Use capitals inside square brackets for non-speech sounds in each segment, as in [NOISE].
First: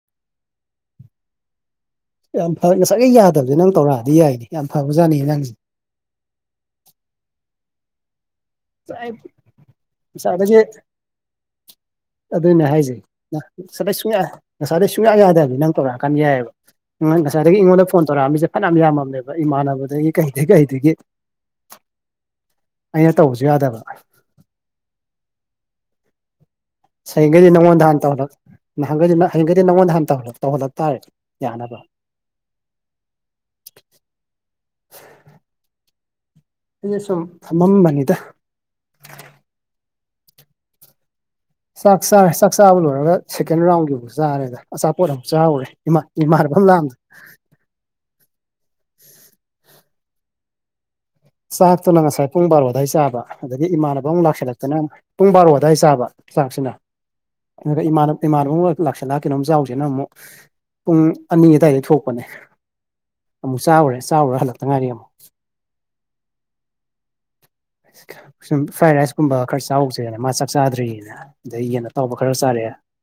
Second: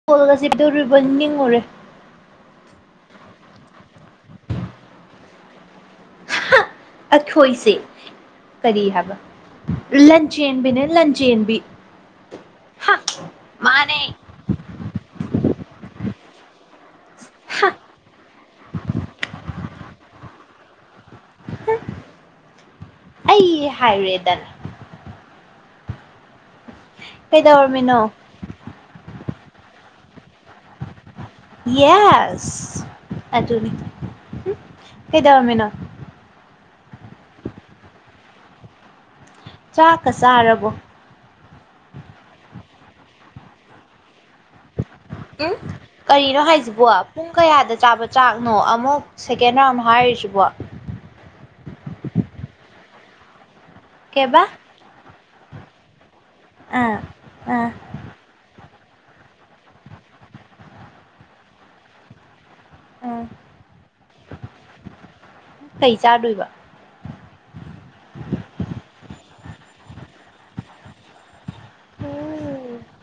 [UNINTELLIGIBLE] ꯁꯤꯗꯣꯔꯤꯕ ꯅꯤꯡꯉꯨꯔꯦ ꯌꯥꯝ ꯐ ꯉꯁꯥꯏꯒꯤ ꯌꯥꯗꯕꯁ ꯅꯪ ꯇꯧꯔꯛꯑꯗꯤ ꯌꯥꯏꯅꯦ ꯌꯥꯝ ꯐꯕꯖꯥꯠꯅꯤ ꯅꯪꯖꯦ ꯑꯩꯈꯣꯏꯁꯦ ꯀꯔꯤ ꯍꯥꯏꯕ ꯉꯁꯥꯏꯗꯒꯤ ꯂꯟꯆꯦꯟꯕꯤꯅꯦ ꯂꯟꯆꯦꯟꯕꯤ ꯑꯗꯨꯅꯦ ꯍꯥꯏꯁꯦ ꯍꯥ ꯉꯁꯗ ꯃꯥꯅꯦ ꯁꯨꯡꯌꯥ ꯉꯁꯥꯏꯗ ꯁꯨꯡꯌꯥ ꯌꯥꯗꯕꯅꯤ ꯅꯪ ꯇꯧꯔꯛꯑꯀꯥꯟꯗ ꯌꯥꯏꯑꯕ ꯉꯁꯥꯏꯗꯒꯤ ꯑꯩꯉꯣꯟꯗ ꯐꯣꯟ ꯇꯧꯔꯛꯑꯝꯃꯤꯁꯦ ꯐꯅꯌꯥꯝ ꯌꯥꯝꯃꯝꯃꯦꯕ ꯏꯃꯥꯟꯅꯕꯗꯒꯤ ꯀꯩꯗꯒꯤ ꯀꯩꯗꯒꯤ ꯑꯩꯅ ꯑꯩ ꯇꯧꯕꯁꯨ ꯌꯥꯗꯕ ꯍꯥꯏꯔꯦꯗꯅ ꯍꯌꯦꯡꯒꯩꯗꯤ ꯅꯉꯣꯟꯗ ꯀꯩꯗꯧꯔꯝꯃꯤꯅꯣ ꯍꯥꯟ ꯇꯧꯍꯜꯂꯛ ꯅꯍꯥꯟꯒꯩꯗꯤ ꯅꯪ ꯍꯌꯦꯡꯒꯗꯤ ꯅꯪꯉꯣꯟꯗ ꯍꯥꯟ ꯇ ꯇꯧꯍꯜꯂꯛ ꯇꯧꯜꯂꯛꯇꯥꯔꯦ ꯌꯦꯁ ꯑꯗꯨ ꯑꯗꯨꯅꯤ ꯍꯨꯝ ꯀꯩꯗꯧꯔꯝꯃꯤꯅꯣ ꯑꯩꯩꯅ ꯁꯨꯝ ꯐꯝꯃꯝꯕꯅꯤꯗ ꯆꯥꯛꯀ ꯆꯥꯔꯕꯣ ꯆꯥꯛ ꯆꯥꯔꯦ ꯆꯥꯛ ꯆꯥꯕ ꯂꯣꯏꯔꯒ ꯁꯦꯀꯦꯟ ꯔꯥꯎꯟꯒꯤꯐꯥꯎ ꯆꯥꯔꯦꯗ ꯑꯆꯥꯄꯣꯠ ꯑꯃ ꯎꯝ ꯆꯥꯎꯔꯦ ꯏꯃꯥ ꯀꯔꯤꯅꯣ ꯏꯃꯥꯟꯅꯕ ꯑꯃ ꯍꯥꯏꯁꯤꯕꯣ ꯂꯥꯛꯑꯝꯗ ꯄꯨꯡ ꯀꯌꯥꯗ ꯆꯥꯕ ꯆꯥꯛꯅꯣ ꯑꯃꯨꯛ ꯁꯦꯀꯦꯟ ꯔꯥꯎꯟ ꯍꯥꯏꯔꯤꯁꯤꯕꯣ ꯆꯥꯛꯇꯨꯅ ꯉꯁꯥꯏ ꯄꯨꯡ ꯕꯥꯔꯣ ꯑꯗꯥꯏ ꯆꯥꯕ ꯑꯗꯒꯤ ꯏꯃꯥꯟꯅꯕ ꯑꯃꯨꯛ ꯀꯩꯕꯥ ꯂꯥꯛꯁꯤꯜꯂꯛꯇꯨꯅꯛ ꯄꯨꯡ ꯕꯥꯔꯣ ꯑꯗꯨꯋꯥꯏ ꯆꯥꯕ ꯆꯥꯛꯁꯤꯅ ꯑꯥ ꯑꯥ ꯑꯗꯨꯒꯥ ꯏꯃꯥꯟꯅ ꯏꯃꯥꯟꯅꯕ ꯑꯃ ꯂꯥꯛꯁꯜꯂꯛ ꯀꯩꯅꯣꯝ ꯆꯥꯎꯁꯤꯅ ꯑꯃꯨꯛ ꯄꯨꯡ ꯑꯅꯤ ꯑꯗꯨꯋꯥꯏꯗꯩ ꯊꯣꯛꯄꯅꯦ ꯑꯥ ꯑꯃꯨꯛ ꯆꯥꯎꯔꯦ ꯆꯥꯎꯔ ꯍꯜꯂꯛꯇ ꯉꯥꯏꯔꯤ ꯑꯃꯨꯛ ꯀꯩ ꯆꯥꯗꯣꯏꯕ ꯁꯨꯝ ꯐ꯭ꯔꯥꯏ ꯔꯥꯏꯁ ꯀꯨꯝꯕ ꯈꯔ ꯆꯥꯎꯁꯦꯅ ꯃꯥ ꯆꯥꯛ ꯆꯥꯗ꯭ꯔꯤꯅ ꯑꯩ ꯌꯦꯟ ꯑꯇꯥꯎꯕ ꯈꯔ ꯆꯥꯔꯑꯦ ꯑꯣꯀꯦ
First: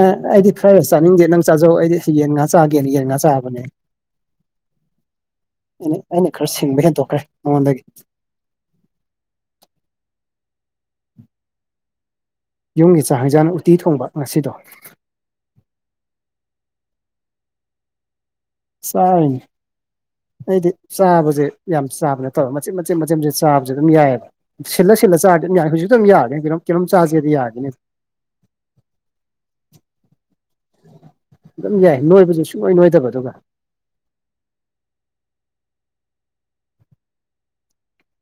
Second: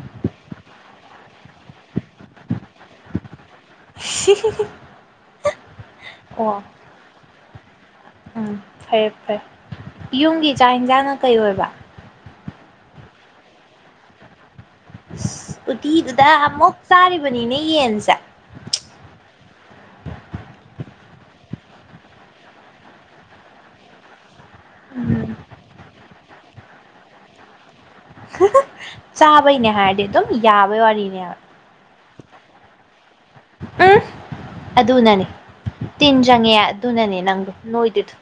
ꯑ ꯑꯩꯗꯤ ꯈꯔ ꯆꯥꯅꯤꯡꯗꯦ ꯅꯪ ꯆꯥꯖꯧ ꯑꯩꯗꯤ ꯌꯦꯟ ꯉꯥ ꯆꯥꯒꯦꯅ ꯌꯦꯟ ꯉꯥ ꯆꯥꯕꯅꯦ ꯑꯩꯅ ꯑꯩꯅ ꯈꯔ ꯑꯣ ꯁꯤꯡꯕ ꯍꯦꯟꯗꯣꯛꯈ꯭ꯔꯦ ꯃꯉꯣꯟꯗꯒꯤ ꯎꯝ ꯐꯔꯦ ꯐꯔꯦ ꯌꯨꯝꯒꯤ ꯆ ꯆꯥꯛ ꯏꯟꯁꯥꯡꯅ ꯀꯩ ꯑꯣꯏꯕ ꯌꯨꯝꯒꯤ ꯆꯥꯛ ꯍꯦꯟꯖꯥꯡꯅ ꯎꯇꯤ ꯊꯣꯡꯕ ꯉꯁꯤꯗꯣ ꯑꯁ ꯎꯇꯤꯗꯨꯗ ꯑꯃꯨꯛ ꯆꯥꯔꯤꯕꯅꯤꯅꯦ ꯌꯦꯟꯁꯦ ꯆꯥꯔꯤꯅꯤ ꯑꯩꯗꯤ ꯆꯥꯕꯁꯦ ꯌꯥꯝ ꯆꯥꯕ ꯅꯠꯇꯕ ꯃꯆꯦꯠ ꯃꯆꯦꯠ ꯃꯆꯦꯠ ꯃꯆꯦꯠ ꯆꯥꯕꯁꯨ ꯑꯗꯨꯝ ꯌꯥꯏꯑꯕ ꯁꯤꯜꯂ ꯁꯤꯜꯂ ꯎꯝ ꯆꯥꯗꯤ ꯗꯨꯝ ꯌꯥꯏ ꯍꯧꯖꯤꯛꯇ ꯑꯗꯨꯝ ꯌꯥꯒꯅꯤ ꯀꯩꯅꯣꯝ ꯀꯩꯅꯣꯝ ꯆꯥꯥꯁꯦꯗꯤ ꯌꯥꯒꯅꯤ ꯍꯥ ꯍꯥ ꯆꯕꯩꯅꯦ ꯍꯥꯏꯔꯗꯤ ꯑꯗꯨꯝ ꯌꯥꯕꯩ ꯋꯥꯔꯤꯅꯦꯕ ꯑꯗꯨꯝ ꯌꯥꯏ ꯅꯣꯏꯕꯁꯨ ꯁꯨꯡꯅꯣꯏ ꯅꯣꯏꯗꯕ ꯑꯗꯨꯒ ꯑꯍ ꯑꯗꯨꯅꯅꯦ ꯇꯤꯟ ꯆꯪꯉꯦ ꯑꯗꯨꯅꯅꯦ ꯅꯪꯗꯣ ꯅꯣꯏꯗ꯭ꯔꯤꯗꯨ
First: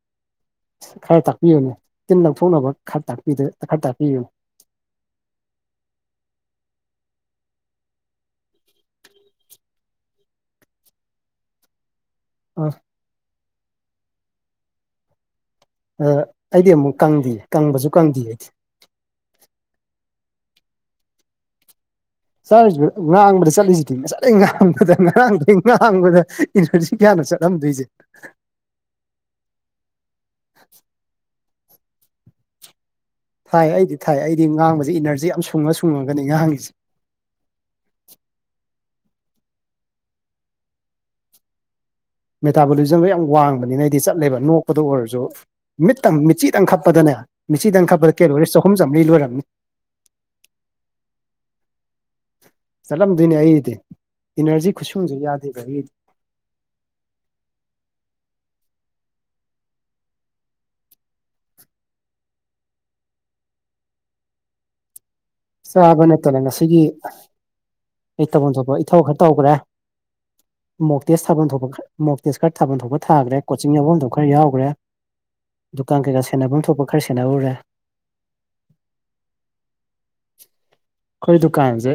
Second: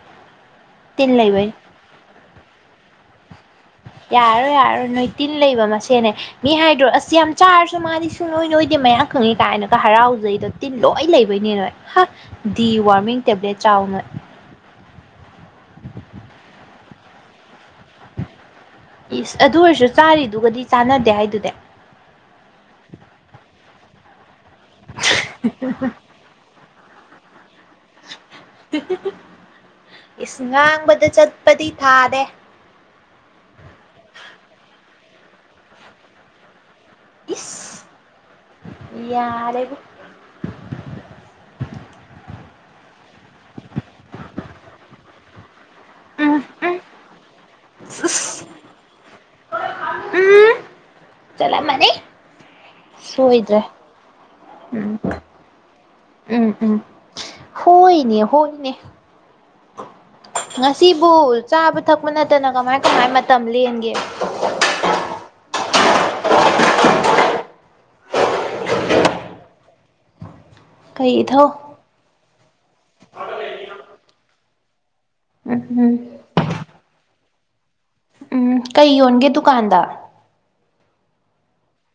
ꯈꯔ ꯇꯥꯛꯄꯤꯌꯨꯅꯦ ꯇꯤꯟ ꯂꯧꯊꯣꯛꯅꯕ ꯈꯔ ꯇꯥꯛꯄꯤꯗ ꯈꯔ ꯇꯥꯛꯄꯤꯌꯨꯅꯦ ꯌꯥꯔꯔꯣꯏ ꯌꯥꯔꯔꯣꯏ ꯅꯣꯏ ꯇꯤꯟ ꯂꯩꯕ ꯃꯁꯦꯟꯅꯦ ꯃꯤ ꯍꯥꯏꯗ꯭ꯔꯣ ꯑꯁ ꯌꯥꯝ ꯆꯥꯔꯁꯨ ꯃꯥꯗꯤ ꯁꯨꯡ ꯅꯣꯏ ꯅꯣꯏꯗꯦ ꯃꯌꯥꯡ ꯀꯪꯉꯤ ꯀꯥꯏꯅꯒ ꯍꯔꯥꯎꯖꯩꯗ‌ ꯇꯤꯟ ꯂꯣꯏ ꯂꯩꯕꯩꯅꯦ ꯅꯣꯏ ꯍꯥ ꯑ ꯗꯤ ꯋꯥꯔꯃꯤꯡ ꯇꯦꯕ꯭ꯂꯦꯠ ꯆꯥꯎ ꯅꯣꯏ ꯑꯩꯗꯤ ꯑꯃꯨꯛ ꯀꯪꯗꯤꯌꯦ ꯀꯪꯕꯁꯨ ꯀꯪꯗꯤꯌꯦ ꯑꯩꯗꯤ ꯏꯁ ꯑꯗꯨ ꯑꯣꯏꯔꯁꯨ ꯆꯥꯔꯤꯗꯨꯒꯗꯤ ꯆꯥꯟꯅꯗꯦ ꯍꯥꯏꯗꯨꯗꯤ ꯆꯥꯔꯤꯁꯤ ꯉꯥꯡꯕꯗ ꯆꯠꯂꯤꯁꯤꯗꯤ ꯉꯁꯥꯢꯗꯩ ꯉꯥꯡꯕꯗ ꯉꯥꯡꯗꯩ ꯉꯥꯡꯕꯗ [UNINTELLIGIBLE] ꯀꯌꯥꯅꯣ ꯆꯠꯂꯝꯗꯣꯏꯁꯦ ꯏꯁ ꯉꯥꯡꯕꯗ ꯆꯠꯄꯗꯤ ꯊꯥꯗꯦ ꯊꯥꯏ ꯑꯩꯗꯤ ꯊꯥꯏ ꯑꯩꯗꯤ ꯉꯥꯡꯕꯁꯤ ꯏꯅꯔꯖꯤ ꯌꯥꯝ ꯁꯨꯡꯉ ꯁꯨꯡꯉꯒꯅꯤ ꯉꯍꯥꯡꯒꯤꯁꯤ ꯏꯁ ꯌꯥꯔꯦꯕꯣ ꯃꯦꯇꯥꯕꯣꯂꯤꯖꯝꯗ ꯌꯥꯝ ꯋꯥꯡꯕꯅꯤꯅ ꯑꯩꯗꯤ ꯆꯠꯂꯦꯕ ꯅꯣꯛꯄꯗ ꯑꯣꯏꯔꯁꯨ ꯃꯤꯠꯇꯪ ꯎꯝ ꯃꯤꯆꯤꯗꯪ ꯎꯝ ꯈꯞꯄꯗꯅꯦ ꯃꯤꯆꯤꯗꯪ ꯈꯞꯄꯗ ꯀꯦꯂꯣꯔꯤ ꯆꯍꯨꯝ ꯆꯥꯝꯃꯔꯤ ꯂꯣꯏꯔꯝꯅꯤ ꯆꯂꯝ ꯃꯅꯤ ꯆꯠꯂꯝꯗꯣꯏꯅꯦ ꯑꯩꯒꯤꯗꯤ ꯏꯅꯔꯖꯤ ꯎꯝ ꯈꯨꯠꯁꯨꯝꯖꯤ ꯌꯥꯗꯦꯕ ꯑꯩꯒꯤꯗꯤ ꯎꯝ ꯎꯝ ꯍꯣꯏꯅꯦ ꯍꯣꯏꯅꯦ ꯉꯁꯤꯕꯨ ꯆꯥꯕ ꯊꯛꯄ ꯅꯠꯇꯅ ꯀꯃꯥꯏ ꯀꯃꯥꯏ ꯃꯇꯝ ꯂꯦꯟꯒꯦ ꯆꯥꯕ ꯅꯠꯇꯅ ꯉꯁꯤꯒꯤ ꯑꯩ ꯇꯧꯐꯝ ꯊꯣꯛꯄ ꯏꯊꯧ ꯈꯔ ꯇꯧꯈ꯭ꯔꯦ ꯀꯩ ꯃꯣꯛꯇꯦꯁ ꯊꯥꯕꯝ ꯏꯊꯧ ꯊꯣꯛꯄ ꯈꯔ ꯃꯣꯛꯇꯦꯁ ꯈꯔ ꯊꯥꯕꯝ ꯊꯣꯛꯄ ꯊꯥ꯭ꯒꯔꯦ ꯀꯣꯆꯤꯡ ꯌꯥꯎꯕꯝ ꯈꯔ ꯌꯥꯎꯒ꯭ꯔꯦ ꯎꯝ ꯎꯝ ꯗꯨꯀꯥꯟ ꯀꯩꯀꯥ ꯁꯦꯟꯅꯐꯝ ꯊꯣꯛꯄ ꯈꯔ ꯁꯦꯟꯅꯧꯔꯦ ꯎꯝ ꯀꯩ ꯌꯣꯟꯒꯦ ꯗꯨꯀꯥꯟꯗ ꯑꯩꯈꯣꯏ ꯗꯨꯀꯥꯟꯁꯦ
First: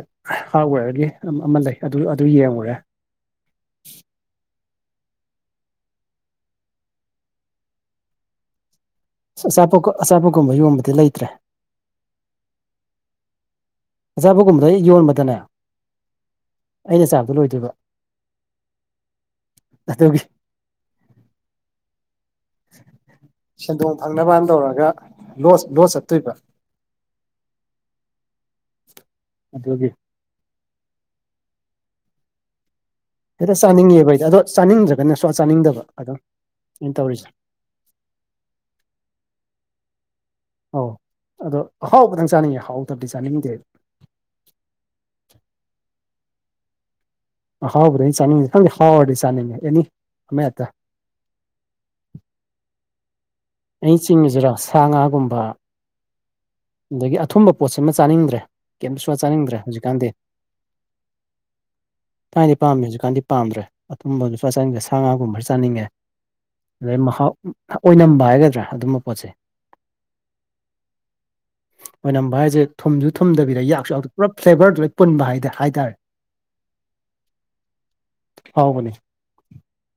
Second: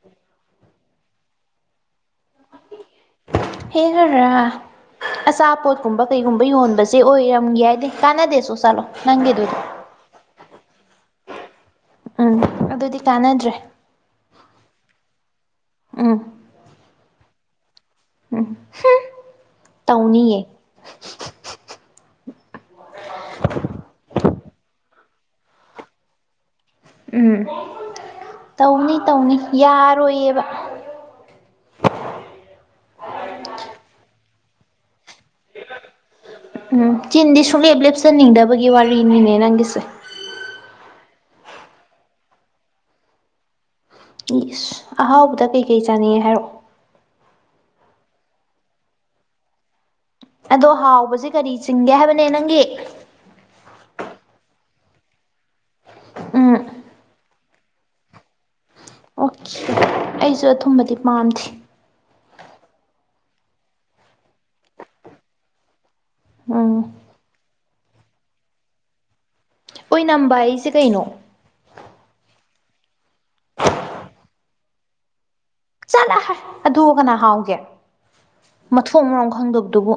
ꯍꯥꯔꯠꯋꯦꯔꯒꯤ ꯑꯃ ꯂꯩ ꯑꯗꯨ ꯑꯗꯨ ꯌꯦꯡꯉꯨꯔꯦ ꯍꯦꯔꯥ ꯔ ꯑꯆꯥꯄꯣꯠꯀꯨꯝꯕ ꯀꯩꯒꯨꯝꯕ ꯌꯣꯟꯕꯁꯦ ꯑꯣꯏꯔꯝꯒꯦ ꯍꯥꯏꯗꯦ ꯀꯥꯟꯅꯗꯦꯁꯨ ꯆꯥꯠꯂꯣ ꯑ ꯑꯆꯥꯄꯣ ꯑꯆꯥꯄꯣꯀꯨꯝꯕ ꯌꯣꯟꯕꯗꯤ ꯂꯩꯇ꯭ꯔꯦ ꯎꯝ ꯑꯗꯨꯗꯤ ꯀꯥꯟꯅꯗ꯭ꯔꯦ꯫ ꯑꯆꯥꯄꯣꯠꯒꯨꯝꯕꯗꯣ ꯑꯩ ꯌꯣꯟꯕꯗꯅꯦ ꯎꯝ ꯑꯩꯅ ꯆꯥꯕꯗ ꯂꯣꯏꯗꯣꯏꯕ ꯎꯝ ꯑꯗꯨꯒꯤ [INAUDIBLE] ꯇꯧꯅꯤꯌꯦ ꯁꯦꯟꯗꯣꯡ ꯐꯪꯅꯕꯅ ꯇꯧꯔꯒ ꯂꯣꯁ ꯂꫭꯁ ꯆꯠꯇꯣꯏꯕ ꯎꯝ ꯇꯧꯅꯤ ꯇꯧꯅꯤ ꯑꯗꯨꯒꯤ ꯌꯥꯔꯣꯏꯌꯦꯕ ꯍꯦꯛꯇ ꯆꯥꯅꯤꯡꯉꯦꯕ ꯑꯩꯗꯤ ꯑꯗꯣ ꯆꯥꯅꯤꯡꯗ꯭ꯔꯒꯅ ꯁꯨꯡꯆꯥ ꯆꯥꯅꯤꯡꯗꯕ ꯑꯗꯨꯝ ꯑꯩꯅ ꯎꯝ ꯇꯧꯔꯤꯖꯦ ꯆꯤꯟꯗꯤ ꯁꯨꯡꯂꯦꯞ ꯂꯦꯞꯆꯅꯤꯡꯗꯕꯒꯤ ꯋꯥꯔꯤꯅꯤꯅꯦ ꯅꯪꯒꯤꯁꯦ ꯑꯧ ꯑꯗꯣ ꯑꯍꯥꯎꯕꯗꯪ ꯆꯥꯅꯤꯡꯉꯦ ꯍꯥꯎꯇꯕꯗꯤ ꯆꯥꯅꯤꯡꯗꯦ ꯏꯁ ꯑꯍꯥꯎꯕꯗ ꯀꯩꯀꯩ ꯆꯥꯅꯤꯡꯉꯦ ꯍꯥꯏꯔꯛꯑꯣ ꯑꯍꯥꯎꯕꯗꯤ ꯑꯩꯅꯥ ꯆꯥꯅꯤꯡꯉꯤꯁꯦ ꯈꯪꯗꯦ ꯍꯥꯎꯔꯗꯤ ꯆꯥꯅꯤꯡꯉꯦ ꯑꯦꯅꯤ ꯑꯃ ꯍꯦꯛꯇ ꯑꯗꯣ ꯍꯥꯎꯁꯦ ꯀꯔꯤ ꯆꯤꯡꯒꯦ ꯍꯥꯏꯕꯅꯦ ꯅꯪꯒꯤ ꯑꯩꯅ ꯆꯤꯡꯉꯤꯁꯤꯔꯣ ꯁꯥ ꯉꯥꯒꯨꯝꯕ ꯎꯝ ꯑꯗꯥꯒꯤ ꯑꯊꯨꯝꯕ ꯄꯣꯠꯁꯤꯃ ꯆꯥꯅꯤꯡꯗ꯭ꯔꯦ ꯀꯩꯝ ꯁꯨꯡꯆꯥ ꯑꯣꯀꯦ ꯆꯥꯅꯤꯡꯗ꯭ꯔꯥ ꯍꯧꯖꯤꯛꯀꯥꯟꯗꯤ ꯑꯩꯁꯨ ꯑꯊꯨꯝꯕꯗꯤ ꯄꯥꯝꯗꯦ ꯊꯥꯏꯅꯗꯤ ꯄꯥꯝꯃꯤ ꯍꯧꯖꯤꯛꯀꯥꯟꯗꯤ ꯄꯥꯝꯗ꯭ꯔꯦ ꯑꯊꯨꯝꯕ ꯁꯨꯡꯆꯥ ꯆꯥꯅꯤꯡꯗ꯭ꯔ ꯁꯥ ꯉꯥꯒꯨꯝꯕ ꯆꯥꯅꯤꯡꯉꯦ ꯎꯝ ꯑꯗꯩꯏ ꯃꯍꯥꯎ ꯑꫭꯏꯅꯥꯝꯕ ꯍꯥꯏꯒꯗꯔ ꯑꯗꯨꯃꯥ ꯄꯣꯠꯁꯦ ꯑꯣꯏ ꯅꯝꯕ ꯍꯥꯏꯁꯦ ꯀꯩꯅꯣ ꯑꯣꯢꯅꯝꯕ ꯍꯏꯖꯦ ꯊꯨꯝꯖꯨ ꯊꯨꯝꯗꯕꯤꯗ ꯌꯥꯛꯁꯨ ꯌꯥꯛꯇ ꯄꯨꯔ ꯐ꯭ꯂꯦꯕꯔꯗꯨ ꯄꯨꯟꯕ ꯍꯥꯏꯗꯦ ꯍꯥꯏꯇꯥꯏ ꯆꯠꯂꯨ ꯍꯥꯏ ꯑꯗꯨꯒ ꯀꯅꯥ ꯍꯥꯎꯒꯦ ꯍꯥꯎꯕꯅꯦ ꯃꯊꯣꯡ ꯃꯔꯝ ꯈꯪꯗꯕꯗꯨꯕꯨ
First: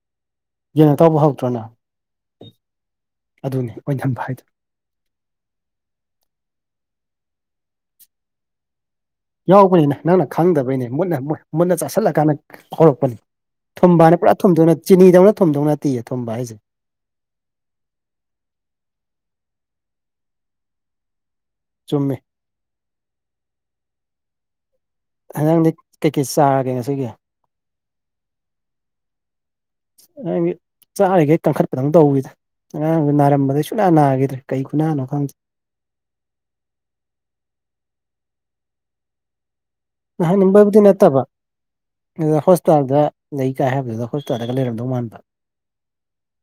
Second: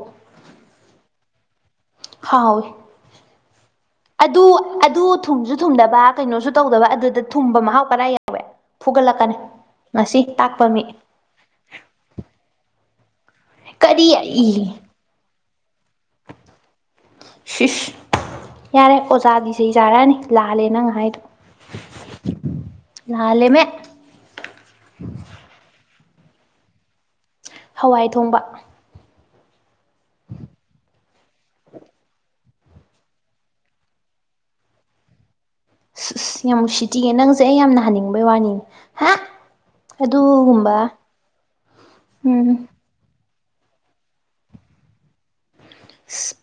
ꯌꯦꯟ ꯑꯇꯧꯕ ꯍꯧꯗ꯭ꯔꯣ ꯅꯪ ꯍꯥꯎꯋꯤꯏ ꯑꯗꯨꯅꯤ ꯑꯣꯏꯅꯥꯝꯕ ꯍꯥꯏꯗꯨ ꯑꯗꯨ ꯊꯨꯝꯖꯨ ꯊꯨꯝꯗꯕ ꯀꯩꯅꯣꯁꯨ ꯇꯧꯗꯕ ꯑꯗꯨꯗ ꯊꯨꯝꯕ ꯃꯍꯥꯎ ꯀꯔꯏ ꯌꯥꯎꯋꯤ ꯐꯨꯒꯠꯂꯛꯀꯅꯤ ꯌꯥꯎꯕꯅꯤꯅ ꯉꯁꯤ ꯅꯪꯅ ꯇꯥꯛꯄ ꯃꯤ ꯈꯪꯗꯕꯩꯅꯦ ꯃꯨꯟꯅ ꯃꯨꯟꯅ ꯆꯥꯁꯤꯜꯂꯀꯥꯟꯗ ꯈꯧꯔꯛꯄꯅꯤ ꯊꯨꯝꯕꯥ ꯀꯔꯤ ꯍꯥꯏꯅ ꯄꯨꯔꯥ ꯏ ꯊꯨꯗꯧ ꯅꯠ ꯆꯤꯅꯤꯗꯧꯅ ꯊꯨꯝꯗꯧ ꯅꯠꯇꯤꯌꯦ ꯊꯨꯝꯕꯥ ꯍꯥꯏꯖꯦ ꯁꯤꯁ ꯌꯥꯔꯦ ꯑꯣꯖꯥꯗꯤ ꯆꯩ ꯆꯥꯔꯛꯑꯅꯤ ꯂꯥꯜꯂꯦ ꯅꯪ ꯍꯥꯏꯗꯣ ꯆꯨꯝꯃꯤ ꯂꯥꯜꯂꯦ ꯃꯦ ꯍꯦꯟꯖꯥꯡꯗꯤ ꯀꯩꯀꯩ ꯆꯥꯔꯒꯦ ꯉꯁꯤꯒꯤ ꯍꯋꯥꯏ ꯊꯣꯡꯕ ꯑꯩꯗꯤ ꯆꯥꯔꯤꯒꯩ ꯀꯟꯈꯠꯄꯗꯧ ꯇꯧꯋꯤꯗ ꯉꯥꯔꯥꯛ ꯅꯥꯔꯝꯕꯗꯩ ꯁꯨꯅꯥ ꯅꯥꯈꯤꯗ꯭ꯔꯦ ꯀꯩ ꯈꯨꯅꯥꯅꯣ ꯈꯪꯗꯦ ꯑꯁ ꯌꯥꯝ ꯅꯨꯡꯁꯤꯇꯤꯉꯦ ꯅꯪꯁꯦ ꯑꯩ ꯌꯥꯝ ꯅꯍꯟꯅꯤꯡꯕꯩ ꯋꯥꯅꯤꯅꯦ ꯍꯥ ꯑꯗꯨꯒꯨꯝꯕ ꯉꯍꯥꯛꯅꯤꯡꯕꯕꯨꯗꯤ ꯅꯠꯇꯕ ꯑꯗꯨꯗ ꯎꯝ ꯍꯣꯁꯄꯤꯇꯥꯜꯗ ꯂꯩ ꯀꯥꯏ ꯍꯥꯏꯕꯗꯨꯗ ꯍꯣꯁꯄꯤꯇꯥꯜꯟꯒ ꯂꯩꯔꯝꯗꯧ ꯃꯥꯟꯕ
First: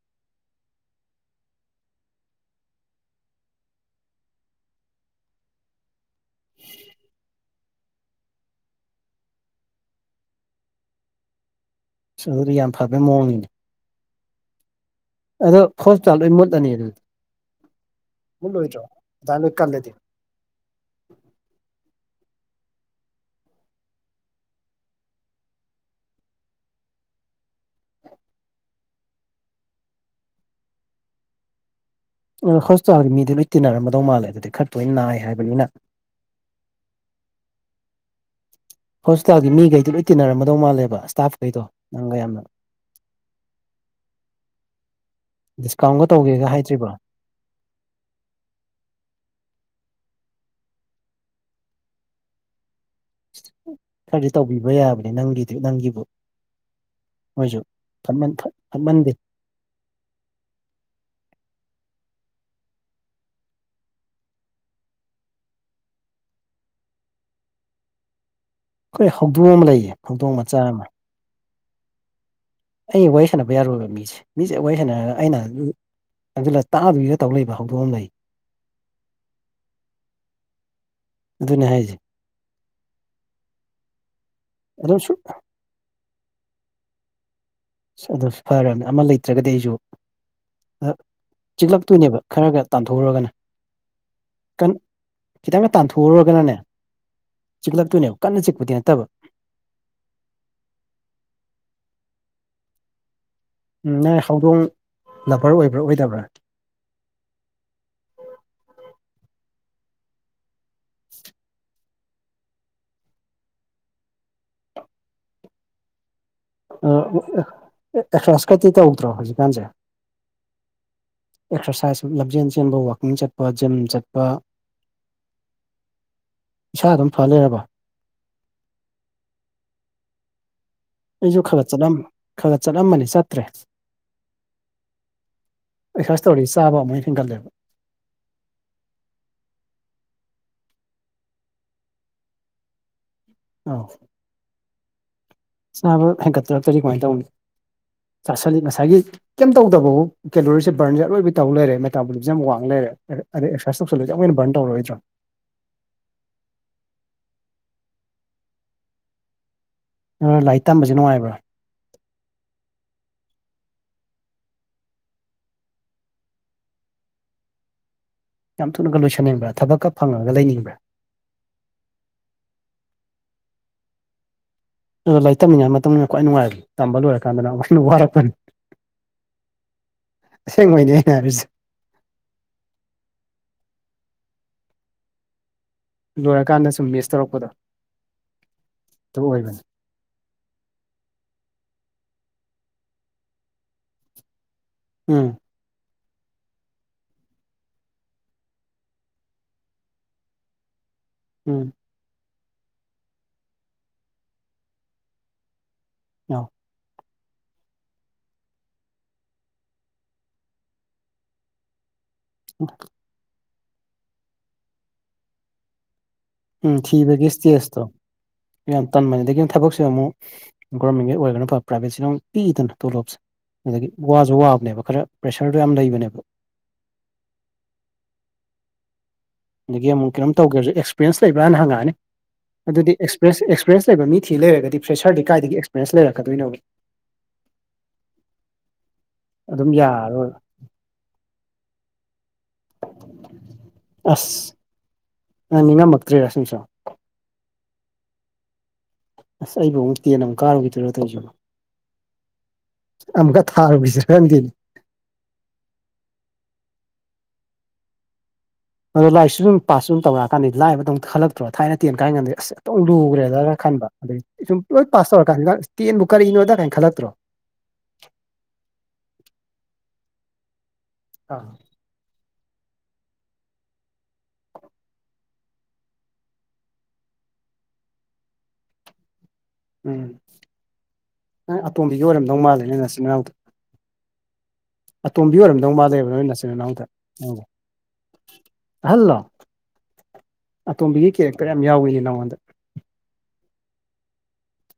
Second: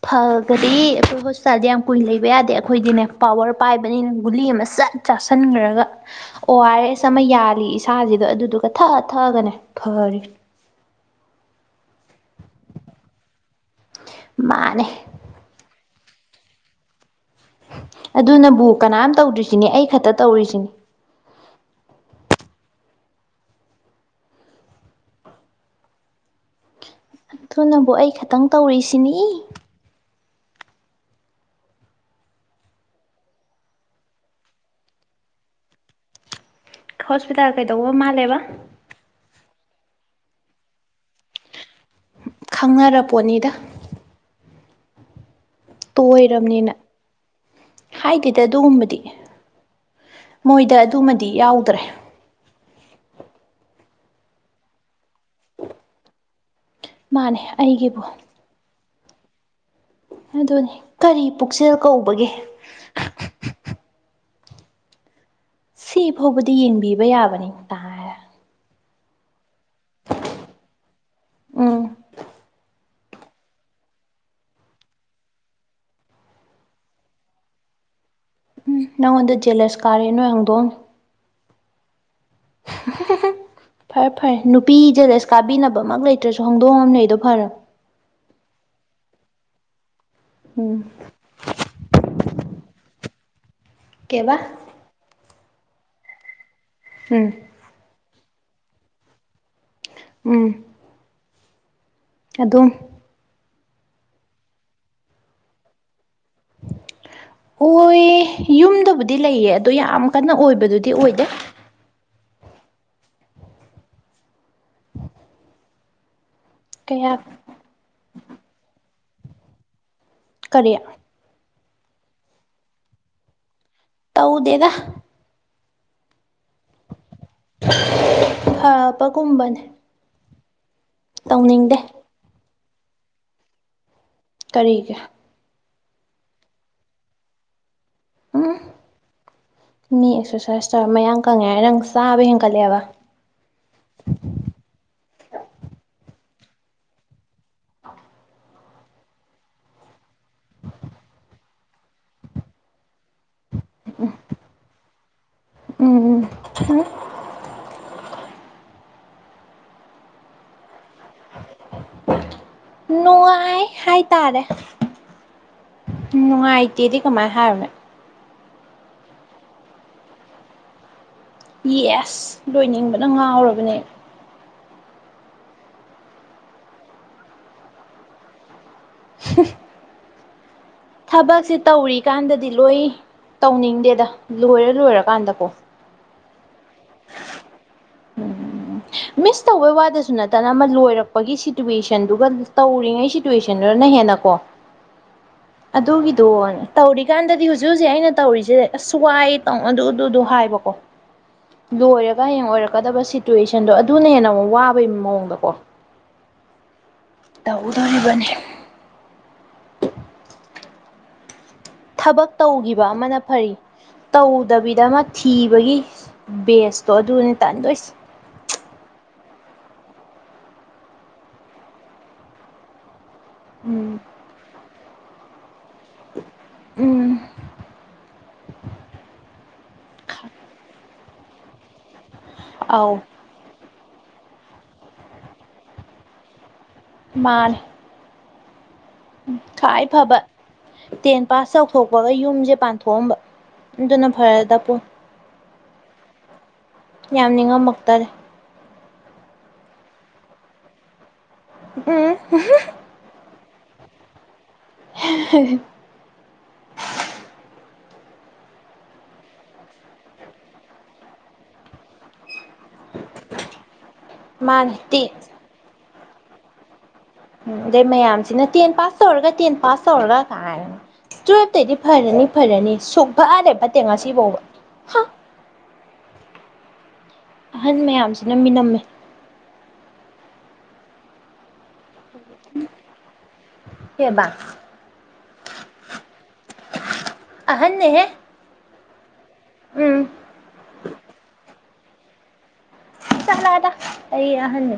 ꯐꯒꯔꯦ ꯑꯩꯈꯣꯏ ꯍꯣꯁꯄꯤꯇꯥꯜꯗ ꯌꯥꯝ ꯀꯨꯏ ꯂꯩꯕ ꯌꯥꯗꯦ ꯑꯩꯈꯣꯏꯗꯤꯅꯦ ꯄꯥꯋꯔ ꯄꯥꯏꯕꯅꯤꯅ ꯒꯨꯂꯤ ꯑꯃ ꯁꯠ ꯆꯥꯁꯟꯒ꯭ꯔꯒ ꯑꯣ ꯑꯥꯔ ꯑꯦꯁ ꯑꯃ ꯌꯥꯜꯂꯤ ꯏꯁꯥꯖꯤꯗ ꯑꯗꯨꯗꯨꯒ ꯊꯛꯑ ꯊꯛꯑꯒꯅꯦ ꯐꯔꯤ ꯑꯁ ꯑꯗꯨꯗꯤ ꯌꯥꯝ ꯐꯕꯩ ꯃꯑꫭꯡꯅꯤꯅꯦ ꯃꯥꯅꯦ ꯑꯗꯣ ꯍꫭꯁꯄꯤꯇꯥꯜ ꯂꯣꯏ ꯃꯨꯠꯂꯅꯤ ꯑꯗꯨꯗꯤ ꯑꯗꯨꯅꯕꯨ ꯃꯨꯠꯂꯣꯏꯗ꯭ꯔꯣ ꯀꯅꯥꯝ ꯑꯗꯥꯏ ꯂꯣꯏ ꯇꯧꯗ꯭ꯔꯤꯁꯤꯅꯦ ꯀꯜꯂꯗꯤ ꯑꯩ ꯈꯛꯇ ꯇꯧꯔꯤꯁꯤꯅꯦ ꯑꯗꯨꯅꯕꯨ ꯑꯩ ꯈꯇꯪ ꯇꯧꯔꯤꯁꯤꯅꯤ ꯍꯣꯁꯄꯤꯇꯥꯜꯒꯤ ꯃꯤꯗꯤ ꯂꯣꯏ ꯇꯤꯟꯅꯔꯝꯃꯗꯧ ꯃꯥꯜꯂꯦ ꯑꯗꯨꯗꯤ ꯈꯔ ꯇꯣꯏꯅ ꯅꯥꯏ ꯍꯥꯏꯕꯅꯤꯅ ꯍꯣꯁꯄꯤꯇꯥꯜ ꯀꯩꯗꯧꯕ ꯃꯥꯜꯂꯦꯕ ꯍꯣꯁꯄꯤꯇꯥꯜꯒꯤ ꯃꯤꯈꯩꯗꯨ ꯂꯣꯏ ꯇꯤꯟꯅꯔꯝꯃꯗꯧ ꯃꯥꯜꯂꯦꯕ ꯏꯁꯇꯥꯐꯈꯩꯗꯣ ꯅꯪꯒ ꯌꯥꯝꯅ ꯈꯪꯅꯔ ꯄꯣꯠꯅꯤꯗ ꯗꯤꯁꯀꯥꯎꯟꯒ ꯇꯧꯒꯦꯒ ꯇꯣꯏꯔꯕꯅꯤꯅ ꯍꯥꯏꯗ꯭ꯔꯤꯕꯣ ꯍꯥꯏꯗꯦꯗ ꯑꯗꯨꯒꯨꯝꯕꯗꯤ ꯃꯣꯏꯗ ꯑꯗꯨꯃꯗꯤ ꯌꯥꯎꯗ꯭ꯔꯦ ꯈꯔꯗꯤ ꯇꯧꯕꯤꯕ ꯌꯥꯕꯅꯦ ꯅꯪꯒꯤꯗꯤ ꯅꯪꯒꯤꯕꯨ ꯃꯥꯅꯦ ꯃꫭꯏꯁꯨ ꯑꯩꯒꯤꯕꯨ ꯐꯠꯃꯟ ꯐꯠ‌ ꯐꯠꯃꯟꯗꯦ ꯑꯗꯨꯅꯤ ꯀꯔꯤ ꯄꯨꯛꯆꯦꯜ ꯀꯧꯕꯒꯦ ꯁꯤ ꯐꯥꯎꯕꯗꯤ ꯌꯦꯡꯕꯤꯕ ꯌꯥꯕꯅꯤ ꯇꯥ ꯈꯣꯏ ꯍꯧꯗꯣꯡ ꯑꯃ ꯂꯩꯌꯦ ꯍꯧꯗꯣꯡ ꯃꯆꯥ ꯑꯃ ꯎꯝ ꯑꯩ ꯋꯥꯔꯤ ꯁꯥꯟꯅꯕ ꯌꯥꯔꯣꯏꯕ ꯃꯤꯁꯦ ꯃꯤꯁꯦ ꯋꯥꯔꯤ ꯁꯥꯟ ꯑꯩꯅ ꯆꯪꯖꯜꯂ ꯇꯥꯗꯣꯢꯗ ꯇꯧ ꯂꯩꯕ ꯍꯧꯗꯣꯛ ꯑꯃ ꯂꯩ꯫ ꯅꯪꯉꯣꯟꯗ ꯖꯦꯂꯦꯁ ꯀꯥꯔꯦ ꯅꯣꯏ ꯍꯪꯗꯣꯡ ꯑꯗꯨꯅꯦ ꯍꯥꯏꯁꯦ [UNINTELLIGIBLE] ꯐꯔꯦ ꯐꯔꯦ ꯅꯨꯄꯤ ꯑꯗꯨꯝ ꯁꯨ ꯖꯦꯂꯦꯁ ꯀꯥꯕꯤꯅꯕꯃꯛ ꯂꯩꯇꯦ ꯂꯩꯇꯔꯁꯨ ꯍꯧꯡꯗꯣꯡ ꯑꯃ ꯂꯩꯩꯗꯣ ꯐꯔꯝꯅꯤ ꯑ ꯑꯗꯨ ꯐꯔꯅꯤ ꯑꯃ ꯂꯩꯇ꯭ꯔꯒꯗꯤ ꯑꯩꯁꯨ ꯎꯝ ꯆꯤꯛꯂꯛꯇꯣꯏꯅꯦꯕ ꯈꯔ ꯈꯔ ꯇꯥꯟꯊꯣꯛꯎꯔꯒꯅ ꯀꯦꯕ ꯈꯤꯇꯪꯒ ꯇꯥꯟꯊꯣꯛꯎꯔꯒꯅꯅꯦ ꯎꯝ ꯆꯤꯛꯂꯛꯇꯣꯏꯅꯦꯕ ꯀꯟꯅ ꯆꯤꯛꯄꯗꯤ ꯅꯠꯇꯕ ꯎꯝ ꯑꯗꯨꯝ ꯅꯪ ꯍꯧꯗꯣꯡ ꯂꯕꯔ ꯑꯣꯏꯕ꯭ꯔꯥ ꯑꯣꯏꯗꯕ꯭ꯔꯥ꯫ ꯑꯣꯏ ꯌꯨꯝꯗꯕꯨꯗꯤ ꯂꯩꯌꯦ ꯑꯗꯣ ꯌꯥꯝ ꯀꯟꯅ ꯑꯣꯏꯕꯗꯨꯗꯤ ꯑꯣꯏꯗꯦ ꯀꯌꯥ ꯑꯦꯛꯁꯥꯢꯁꯀꯗꯤ ꯇꯧꯗ꯭ꯔꯣ ꯍꯧꯖꯤꯛꯀꯥꯟꯁꯦ ꯀꯔꯤ ꯑꯦꯛꯁꯔꯁꯥꯏꯁ ꯂꯝꯖꯦꯟ ꯆꯦꯟꯕ ꯋꯥꯛꯀꯤꯡ ꯆꯠꯄ ꯖꯤꯝ ꯆꯠ ꯇꯧꯗꯦꯗ ꯏꯁꯥ ꯑꯗꯨꯝ ꯐꯂꯩꯔꯕꯣ ꯐꯕꯒꯨꯝꯕꯅꯦ ꯑꯩꯁꯨ ꯈꯔꯒ ꯇꯧꯅꯤꯡꯗꯦ ꯆꯠꯂꯝ ꯈꯔꯒ ꯆꯠꯂꯝꯕꯅꯤ ꯆꯠꯇ꯭ꯔꯦ ꯀꯔꯤꯒꯤ ꯑꯦꯛꯁꯥꯏꯁ ꯇꯧꯔꯗꯤ ꯆꯥꯕ ꯑꯃꯨꯛ ꯍꯦꯟꯒꯠꯂꯦꯕ ꯎꯝ ꯃꯤ ꯑꯦꯛꯁꯔꯁꯥꯏꯁ ꯇꯧꯔ ꯃꯌꯥꯝ ꯀꯪꯉꯦ ꯅꯪ ꯆꯥꯕ ꯍꯦꯟꯒꯠꯂꯦꯕ ꯑꯥ ꯆꯥꯕ ꯍꯦꯟꯒꯠꯇꯔꯛꯇꯔꯗꯤ ꯀꯃꯥꯏꯟ ꯇꯧꯅꯤ ꯆꯁꯤꯜꯂꯤ ꯉꯁꯥꯏꯒꯤ ꯀꯩꯝ ꯇꯧꯗꯕꯕꯨ ꯀꯦꯂꯣꯔꯤꯁꯦ ꯕꯔꯟꯁꯦ ꯑꯔꯣꯏꯕꯤ ꯇꯧ ꯂꯩꯔꯦ ꯃꯦꯇꯥꯕꯣꯂꯤꯖꯝ ꯋꯥꯡꯅ ꯂꯩꯔꯦ꯫ ꯑꯗ ꯁ꯭ꯋꯥꯁꯈꯣꯏ ꯕꯟ ꯇꯔꯣꯏ꯭ꯗꯔꯣ ꯎꯝ ꯎꯝ ꯂꯥꯏꯛ ꯇꯝꯕꯁꯦ ꯅꯨꯡꯉꯥꯏꯕ ꯥꯅꯨꯉꯥꯏ ꯍꯥꯏꯇꯥꯔꯦ ꯅꯨꯡꯉꯥꯏꯇꯦꯗꯤ ꯀꯃꯥꯏ ꯍꯥꯏꯔꯨꯅꯤ ꯌꯥꯝ ꯊꯨꯅꯒ ꯂꯣꯏꯁꯤꯟꯅꯤꯡꯕ꯭ꯔꯥ ꯊꯕꯛꯀ ꯐꯪꯉꯒ ꯂꯩꯅꯤꯡꯕ꯭ꯔꯥ ꯌꯦꯁ ꯂꯣꯏꯅꯤꯡꯕꯅ ꯉꯥꯎꯔꯕꯅꯦ ꯑꯗꯣ ꯂꯩꯇꯝꯃꯤꯉꯩ ꯃꯇꯨꯝꯅ ꯈ꯭ꯋꯥꯏ ꯅꯨꯡꯉꯥꯏꯕ ꯇꯝꯕ ꯂꯣꯏꯔꯀꯥꯟꯗ ꯑꯃꯨꯛ ꯍꯦꯟꯅ ꯋꯥꯔꯛꯄꯅꯤ ꯑꯁꯦꯡꯕꯩꯅꯦ ꯑꯩꯅ ꯍꯥꯏꯔꯤꯁꯦ ꯊꯕꯛꯁꯤ ꯇꯧꯔꯤꯀꯥꯟꯗꯗꯤ ꯂꯣꯏ ꯇꯧꯅꯤꯡꯗꯦꯗ ꯂꯣꯏꯔ ꯂꯣꯏꯔꯀꯥꯟꯗꯀꯣ ꯂꯣꯏꯔꯀꯥꯟꯗ ꯁꯨꯝ ꯌꯦ ꯎꯝ ꯑꯗꯨ ꯃꯤꯁ ꯑꯣꯏꯕꯅꯤ ꯇꯧꯕꯩ ꯋꯥꯗꯁꯨ ꯅꯠꯇꯦ ꯐꯇꯅ ꯑꯃ ꯂꯣꯏꯔꯛꯄꯒꯤ ꯁꯤꯇꯨꯋꯦꯁꯟꯗꯨꯒ ꯇꯧꯔꯤꯉꯩ ꯁꯤꯇꯨꯋꯦꯁꯟꯗꯨꯔꯅ ꯍꯦꯟꯅ ꯀꯣ ꯎꯝ ꯑꯗꯨꯒꯤꯗꯣꯅꯦ ꯇꯧꯔꯤꯀꯥꯟꯗꯗꯤ ꯍꯧꯖꯤꯛ ꯍꯧꯖꯤꯛ ꯑꯩꯅ ꯇꯧꯔꯤꯁꯦ ꯑꯁ ꯋꯥꯏ ꯑꯗꯨꯗꯨꯗꯣ ꯍꯥꯏꯕꯀꯣ ꯎꯝ ꯂꯣꯏꯔꯒ ꯍꯌꯦꯡ ꯑꯣꯏꯔꯛꯀꯗꯕ ꯁꯤꯇꯨꯋꯦꯁꯟꯗꯣ ꯑꯗꯨꯅ ꯍꯦꯟꯅ ꯃꯨꯛ ꯋꯥꯕꯒꯤ ꯃꯑꯣꯡꯗꯀꯣ [INAUDIBLE] ꯇꯧꯗꯣꯔꯤꯕꯅꯤ ꯊꯕꯛ ꯇꯧꯒꯤꯕ ꯑꯃꯅ ꯐꯔꯤ ꯇꯧꯗꯕꯤꯗ ꯑꯃ ꯊꯤꯕꯒꯤ ꯎꯝ ꯕꯦꯁꯇꯣ ꯊꯤꯕꯒꯤ ꯑꯗꯨꯅꯦ ꯁ꯭ꯇꯦꯖꯇꯣ ꯇꯟꯗꯣꯏꯁꯦ ꯌꯥꯝ ꯇꯟꯕꯅꯤ ꯑꯗꯒꯤ ꯊꯕꯛꯁꯤꯅ ꯑꯃꯨꯛ ꯒꯣꯔꯃꯦꯟꯒꯤ ꯑꯣꯏꯒꯅ ꯐꯕ ꯄ꯭ꯔꯥꯏꯕꯦꯠꯁꯤꯅ ꯑꯃꯨꯛ ꯄꯤꯛꯏꯗꯅ ꯇꯣꯂꯣꯞꯁꯦ ꯑꯗꯒꯤ ꯎꯝ ꯋꯥꯁꯨ ꯋꯥꯕꯅꯦꯕ ꯈꯔ ꯄ꯭ꯔꯦꯁꯔꯒꯥ ꯌꯥꯝ ꯂꯩꯕꯅꯦꯕ ꯎꯝ ꯑꯗꯒꯤ ꯑꯃꯨꯛ ꯀꯩꯅꯣꯝ ꯇꯧꯒꯦꯔꯖꯨ ꯑꯦꯛꯁꯄꯤꯔꯦꯟꯁ ꯂꯩꯕ꯭ꯔꯥꯅ ꯍꯪꯉꯛꯑꯅꯤ ꯑꯧ ꯑꯗꯨꯗꯤ ꯑꯦꯛꯁꯄꯤꯔꯦꯟꯁ ꯂꯩꯕ ꯃꯤ ꯊꯤ ꯂꯩꯔꯒꯗꯤ ꯐ꯭ꯔꯦꯁꯔꯗꯤ ꯀꯥꯏꯗꯒꯤ ꯑꯦꯛꯁꯄꯤꯔꯦꯟꯁ ꯂꯩꯔꯛꯀꯗꯣꯏꯅꯣꯕ ꯃꯥꯅꯦ ꯎ ꯑꯗꯨꯝ ꯈ꯭ꯋꯥꯏ ꯐꯕ ꯌꯥꯔꯔꯣꯏ ꯇꯦꯟ ꯄꯥꯁ ꯇꯧꯊꯣꯛꯄꯒ ꯌꯨꯝꯁꯦ ꯄꯥꯟꯊꯣꯛꯑꯝꯕ ꯑꯗꯨꯅ ꯑꯁ ꯐꯔꯗ ꯄꯣꯟ ꯅꯪ ꯅꯤꯡꯉꯝꯃꯛꯇ꯭ꯔꯦꯔ ꯁꯨꯝ ꯁꯨꯝ ꯌꯥꯝ ꯅꯤꯡꯉꯝꯃꯛꯇꯔꯦ ꯑꯁ ꯑꯩꯕꯨ ꯑꯃꯨꯛ ꯇꯦꯟ ꯑꯃꯨꯛ ꯀꯥꯔꯨꯒꯤꯗꯣꯢꯔꯣ ꯇꯣꯢꯖꯤꯕꯨ ꯎꯝ [INAUDIBLE] ꯑꯝꯇꯥ ꯊꯔꯨꯈꯤꯁꯤꯔꯥ ꯈꯪꯗꯦꯅꯦ [INAUDIBLE] ꯑꯗꯣꯥ ꯂꯥꯢꯔꯤꯛꯁꯨ ꯑꯗꯨꯨꯝ ꯄꯥꯁ ꯁꯨꯝ ꯇꯧꯔꯛꯑꯀꯥꯟꯗꯤ ꯂꯥꯏꯕꯗꯧ ꯈꯜꯂꯛꯇ꯭ꯔꯣ ꯊꯥꯏꯅ ꯇꯦꯟ ꯀꯥꯏꯒꯟꯗꯤ ꯑꯁ ꯑꯣꯟꯊꯣꯛ ꯂꯨꯒ꯭ꯔꯦꯗꯒ ꯈꯟꯕ ꯑꯗꯩ ꯁꯨꯝ ꯃꯥꯅꯦ ꯂꯣꯏ ꯇꯦ ꯄꯥꯁ ꯇꯧꯔꯀꯥꯟꯗꯅ ꯇꯦꯟꯕꯨ ꯀꯔꯤꯅꯣꯗ ꯀꯥꯏ ꯈꯜꯂꯛꯇ꯭ꯔꯣ ꯎꯝ ꯑꯗꯩ ꯃꯌꯥꯝꯁꯤꯅ ꯇꯦꯟ ꯄꯥꯁ ꯇꯧꯔꯒ ꯇꯦꯟ ꯄꯥꯁ ꯇꯧꯔꯒ ꯀꯥꯏ ꯇꯨꯋꯦꯜꯇꯩꯗꯤ ꯐꯔꯅꯤ ꯐꯔꯅꯤ ꯁꯨꯛ ꯐꯠ ꯍꯦꯛ ꯐꯠꯇꯦ ꯉꯥꯁꯤꯐꯥꯎꯕ ꯍꯥ ꯑꯍꯟ ꯃꯌꯥꯝꯁꯤꯅ ꯃꯤꯅꯝꯃꯦ ꯎꯝ ꯅꯪ ꯑꯇꯣꯝꯕꯤꯗꯤ ꯑꯣꯏꯔꯝꯗꯧ ꯃꯥꯜꯂꯦ ꯅꯣꯢ ꯅꯆꯤꯟ ꯅꯅꯥꯎꯗ ꯀꯩꯕꯥ ꯑꯇꯣꯝꯕꯤ ꯑꯣꯏꯔꯝꯗꯧ ꯃꯥꯜꯂꯦꯕ ꯅꯣꯏ ꯅꯆꯤꯟ ꯅꯅꯥꯎꯗ ꯅꯪꯖꯦ ꯑꯍꯟꯅꯦꯍꯦ ꯑꯍꯜꯂꯣ ꯎꯝ ꯑꯇꯣꯝꯕꯤꯒꯤ ꯀꯦꯔꯦꯛꯇꯔ ꯌꯥꯝ ꯌꯥꯎꯋꯤꯅꯦ ꯅꯉꯣꯟꯗ ꯆꯂꯗ ꯑꯩ ꯑꯍꯟꯅꯤ